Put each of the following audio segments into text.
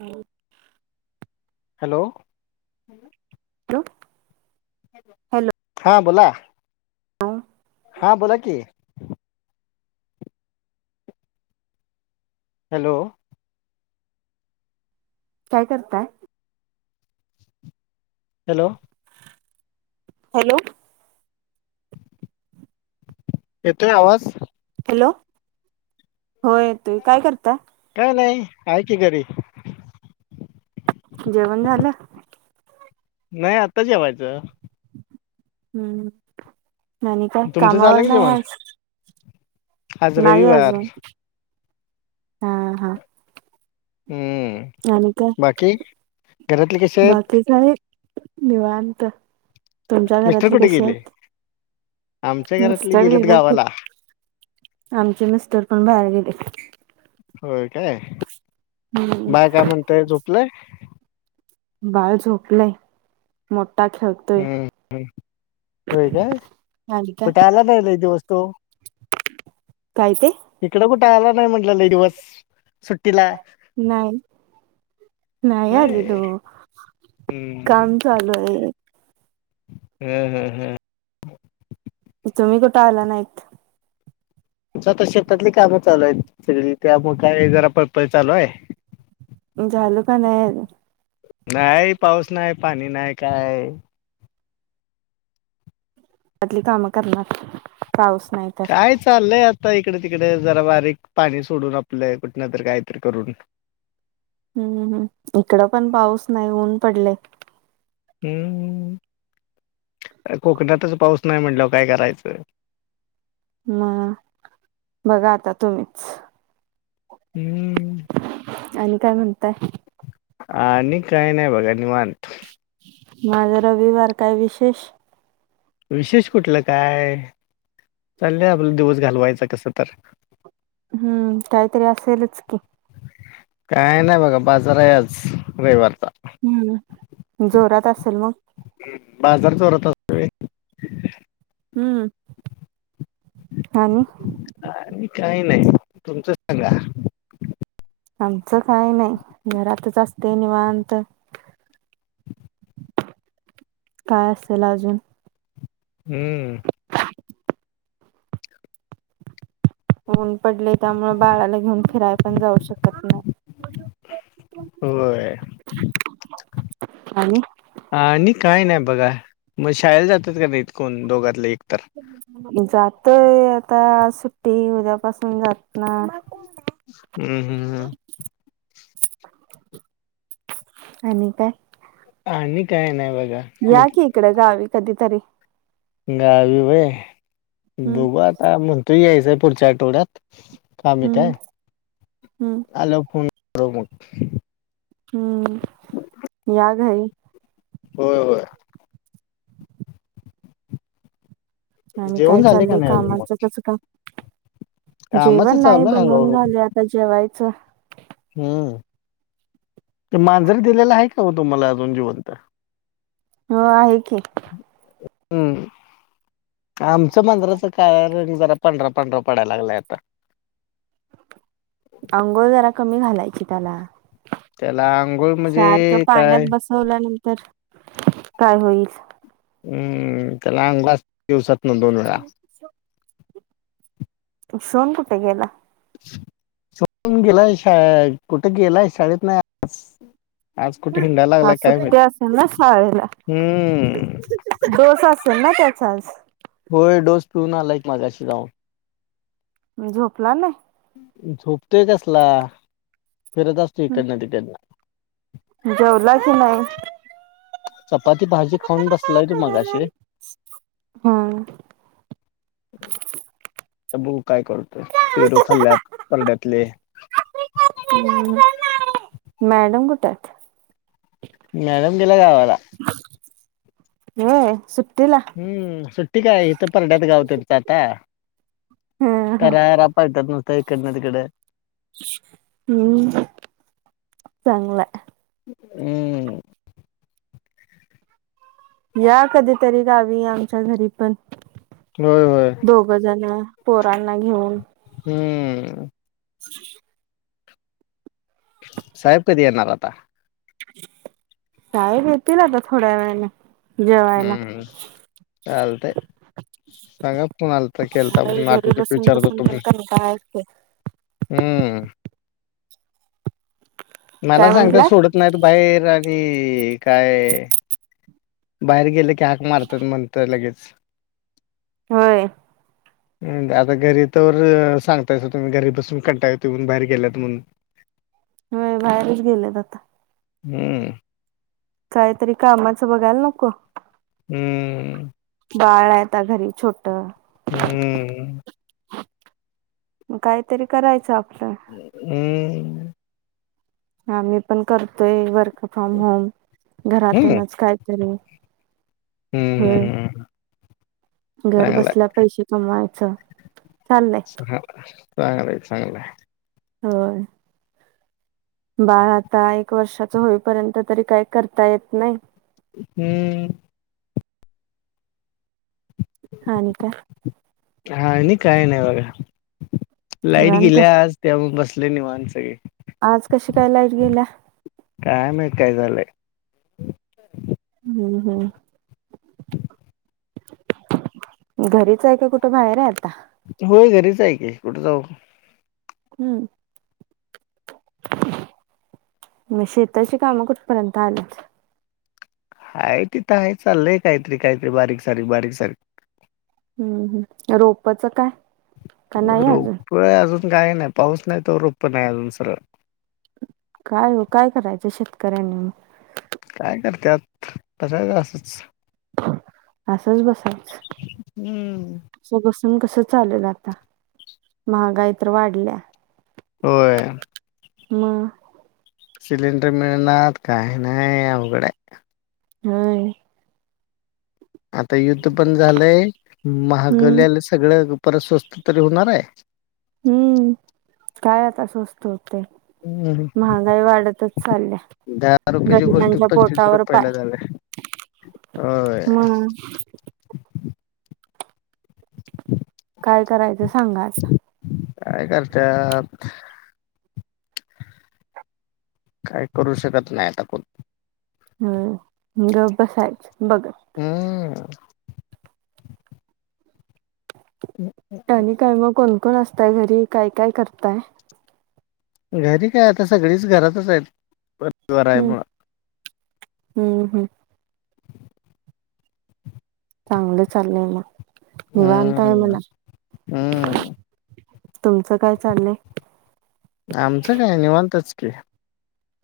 आणि hello [inaudible] hello हा बोला हा बोला कि हॅलो काय करताय? हॅलो हॅलो‌ येतोय आवाज? हॅलो होय येतोय काय करताय? काय नाही आहे की घरी जेवण झालं? नाही आता जेवायचं हम्म आणि काय तुमचं झालं कामावर की नाही जेवण आज आज नाही रविवार अजून हा हा हम्म आणि काय? बाकी घरातले कसे आहेत बाकी काय? निवांत तुमच्या मिस्टर घरातली कुठे कशी गेले आहेत? आमच्या घरातले मिस्टर गेलेत गावाला आमचे मिस्टर पण बाहेर गेलेत होय काय हम्म बाळ काय म्हणतय झोपलंय? बाळ झोपलंय, मोठा खेळतोय. हम्म होय काय आली का कुठं आला नाही लय दिवस तो काय ते इकड कुठे आला नाही म्हटलं लय दिवस. सुट्टीला नाही. नाही आलेत होय ओ काम चालुय. ह ह ह तुम्ही कुठं आला नाहीत? तेच आता शेतातली कामं चालूयत त्यामुळं जरा पळपळ चालूय. झालं का नाही अजुन नाही पाऊस नाही, पाणी नाही, काय? तली कामं करणार पाऊस नाही तर काय चाललंय आ इकडे तिकडे जरा बारीक पाणी सोडून आपल कुठनतर काहीतरी करून हम्म हम्म इकड पण पाऊस नाही ऊन पडलय. हम्म कोकणातच पाऊस नाय म्हटल्याव काय करायचं. मग बघा आता तुम्हीच हम्म आणि काय म्हणताय? आणि काही नाही बघा निवांत म आज रविवार काय विशेष विशेष कुठलं काय चाललय आपला दिवस घालवायचा कस तर हम्म काहीतरी असेलच की काय नाही बघा बाजाराय आज रविवार हम्म जोरात असेल मग बाजार चोरत सळे हम्म आणि आणि काही नाही तुमचं सांगा आमचं काही नाही घरातच असते निवांत काय असेल अजून हम्म ऊन पडले त्यामुळे बाळाला घेऊन फिरायला पण जाऊ शकत नाही हो अ आणि आणि काय नाही बघा मग शाळेला जातात का नाही इतकण दोघातले एक तर जातय आता सुट्टी उद्यापासून जात ना हम्म हम्म हम् आणि काय आणि काय नाही बघ या की इकड गावी कधीतरी गावी होय हम्म बघू आता म्हणत यायचं पुढच्या आठवड्यात हम्म हम्म [unintelligible] हम्म या घरी होय होय आणि जेवण काय झाले का चाललंय नाही अजून मग कामाचं कसं का कामाच जेवण नाही चालू आहे बनवून हळूहळू झाले आता जेवायचं हम्म ते मांजर दिलेला आहे का हो तुम्हाला जीवंत हो आहे की हम्म आमच्या मंदिराच काय रंग जरा पंढरा पांढरा पडायला लागलाय आता अंघोळ जरा कमी घालायची त्याला त्याला आंघोळ म्हणजे सारखं काय पाण्यात बसवलं नंतर तर काय होईल हम्म त्यालांगलास दिवसात ना दोन वेळा सोन कुठे गेला सोडून गेलाय शा कुठे गेलाय शाळेत नाही आ पा सुट्टी अस असलं ना सळेला हम्म डोस असेल ना त्याचा आज होय डोस पिऊ ना लाक माझाशी जा मी झोपला नाही झोपतोय कसला फिरत असतो हम्म. इकडन तिकडन जेवला की [unintelligible] नाही चपाती भाजी खाऊन बसलाय तू मगा अशी हम्म अ ब काय करतोय पेरोू खाल्ल्यात परड्यातले हम्म. मॅडम कुठत मॅडम गेल्या गावाला हेय सुप हम्म सुट्टी काय इथं परड्यात गाव त्यांचं आता ह तररार पायतात नुसतं इकडन तिकडे [unintelligible] हम् चांगलंय हम्म या कधीतरी गावी आमच्या घरी पण होय होय दोघ जण पोरांना घेऊन हम्म ह [unintelligible] साहेब कधी येणार आता साहेब येतील आता थोड्या वेळाने जेवायला हम्म चालतेय सांगा फोन आलता केलता अरे म्हणून घरी आठव बसून बसून वीचारतो पण म्हणून कंटाळा येतोय हम्म मला काय सांगता म्हंटलाय सोडत नाहीत बाहेर आणि ई हे काय बाहेर गेले की हाक मारतात म्हणत लगेच होय आता घरी तोवर सांगतायच तुम्ही घरी बसून कंटायते म्हून बाहेर गेल्यात म्हणून होय बाहेरच गेलेत आता हम्म काहीतरी कामाचं बघायला नको हम्म बाळ आहे आता घरी छोटा हम्म काहीतरी करायचं आपलं हम्म हा मी पण करतोय वर्क फ्रॉम होम हम्म घरातूनच काहीतरी होय हम्म घर चांगलाय. बसल्या पैसे कमवायचं चाललंय ह चांगलं आहे चांगलंय हो बारा आता एक वर्षाच होईपर्यंत तरी काही करता येत नाही हम्म हा नी काय हा आणि काय नाही बघा लाईट निवांत गेल्या आज त्या बसलो लले निवाांतसगे आज कशी कायलाईट गेल्या काय माहित काय झालंय हम् हम घरीच आहे का कुठं बाहेर आहे आता होय घरीच आहे कि कुठ जाऊ हम्म म शेताची कामं कुठपर्यंत आल्यात. हाय तिथं हाय चाललंय काहीतरी काहीतरी बारीक सारीक बारीक सारीक. हम्म हम् रोपच काय. का नाही अजून रोप अजून काय नाय पाऊस नाही तवर रोप नाही अजून सरळ. काय ओ काय करायचं शेतकऱ्यांनी म काय करत्यात [unintelligible] असच. असच बसायच हम्म. असब सून कस चालल आता महागाई तर वाढल्या. होय म सिलेंडर मिळनात काय नाय अवघडाय. होय आता युद्ध पण झालंय हम्म महागल्याल सगळं परत स्वस्त तरी हुणाराय. हम्म काय आता स्वस्त. हम्म. महागाई वाढतच चालल्या. दहा रुपयची गोष्ट गरिबांच्या पंचवीस पोटावर रुपयला पाय झाल्या. होय मग काय करायचं सांगा आता. काय करत्यात काय करू शकत नाय आता कोण. हम गप बसायचं बघत. हम्म आणि काय मग कोण कोण असताय घरी काय काय करताय. घरी काय आता सगळीच घरातच हायत. हम्म हम्म हम्म चांगलं चाललंय म निवांताय हम्म म्हणा हम्म तुमचं काय चाललंय. आमचं काय निवांतच की.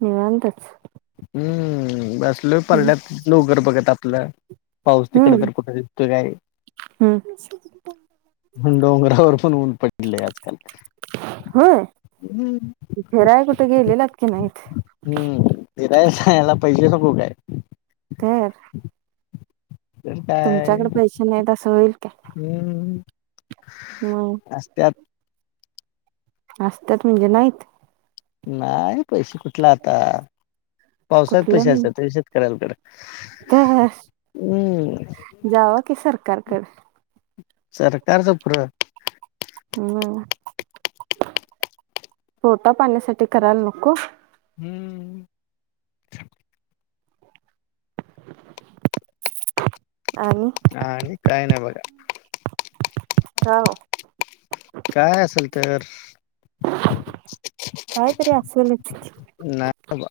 निवांतच. हम्म बस लोय परड्यात लोगर बघत आपलं पाऊस तिकड तर कुठ दिसतोय काय. हम्म हम्म डोंगरावर पण ऊन पडलंय आजकाल. होय. हम्म. फेराय कुट गेलेलात की नाईत. जायाला पैसे नगो काय. तर तर काय तुमच्याकडे पैसे नाहीत असं होईल काय हम्म मग असत्यात. असत्यात म्हणजे नाईत. नाय पैशे कुठल आता पावसाळ्यात पैशे कुठलं असत्यात होय शेतकऱ्यानंकड. तर जाव कि सरकारकड. सरकारचं फुर. म् पोटा पाण्यासाठी करायला नको. हम्म आणि आणि काय नाय बघा. का ओ काय असल तर. ते असलच की. नाही बा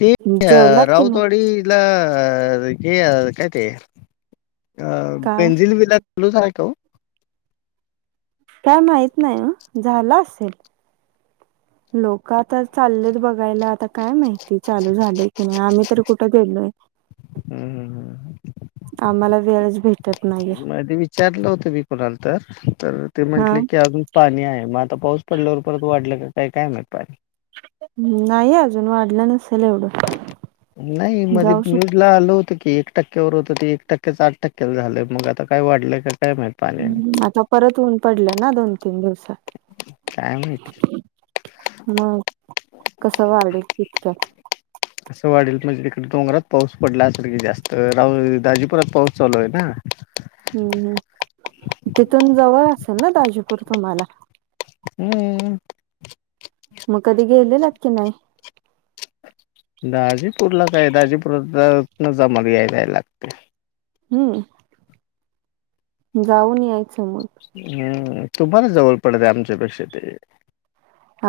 ते अ जेवलात की नाही राऊतवाडीला आ हे अ काय ते. अ काय बेंझिल विला चालू आहे का काय माहित नाही ओ झाला असेल लोक आता चाललेत बघायला आता काय माहिती चालू झाले की नाही आमही मी कुठे गेलो हम्म हम्म हम् आम्हाला वेळच भेट मध्ये विचारलं होत मी कुणाला तर तर ते हा म्हंटले की अजून पाणी आहे मग आता पाऊस पडल्यावर परत वाढलं काय काय म्हटयल नाही अजून वाढलं नसेल एवढं नाही मध्ये जाऊ शक न्यूज ला आलो होत की एक टक्क्यावर होतं ते एक टक्क्याचं आठ टक्क्या झालंय मग आता काय वाढलंय का काय माहित पाणी आता परत ऊन पडलं ना दोन तीन काय माहिती. दिवसात मग कसं वाढल इितक्यात असं वाढेल म्हणजे तिकडे डोंगरात. पाऊस पडला असल की जास्त, राऊ दाजीपुरात पाऊस चालू आहे ना. हम्म हम्म तिथून जवळ असेल ना दाजीपूर तुम्हाला, हम्म, मग कधी गेलेलात की नाही दाजीपूरला काय, दाजीपूरातनचं आमाला यायजायला लागतंय. हम्म जाऊन याय, हम्म तुम्हाला जवळ पडते. आमच्यापेक्षा ते,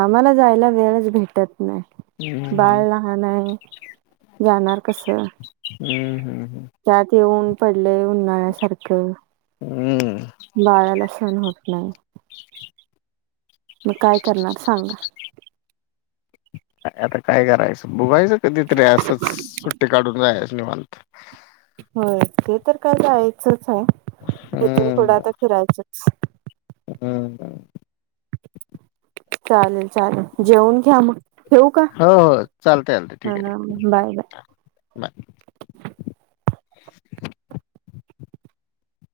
आम्हाला जायला वेळच भेटत नाय हम्म हम्म बाळ लहान आहे. जाणार कसं, हम्म हम्म हम्म. जाते ऊन, लय उन्हाळ्यासारख, हम्म. बाळाला सण होत नाही. मग काय करणार सांगा. आता काय करायचं, बोघायचं कधीतरीे असंच सुट्टी काढून जायचं निवांत. होय ते तर काय जायचंच आहे, इथून पुढं हम्म आता फिरायचंच. हम्म. चालेल चालेल जेवून घ्या. मग ठेऊ का, हो हो चालतंय चालतंय हा ठीक आहे ठीक आहे बाय बाय. बाय. [inaudible]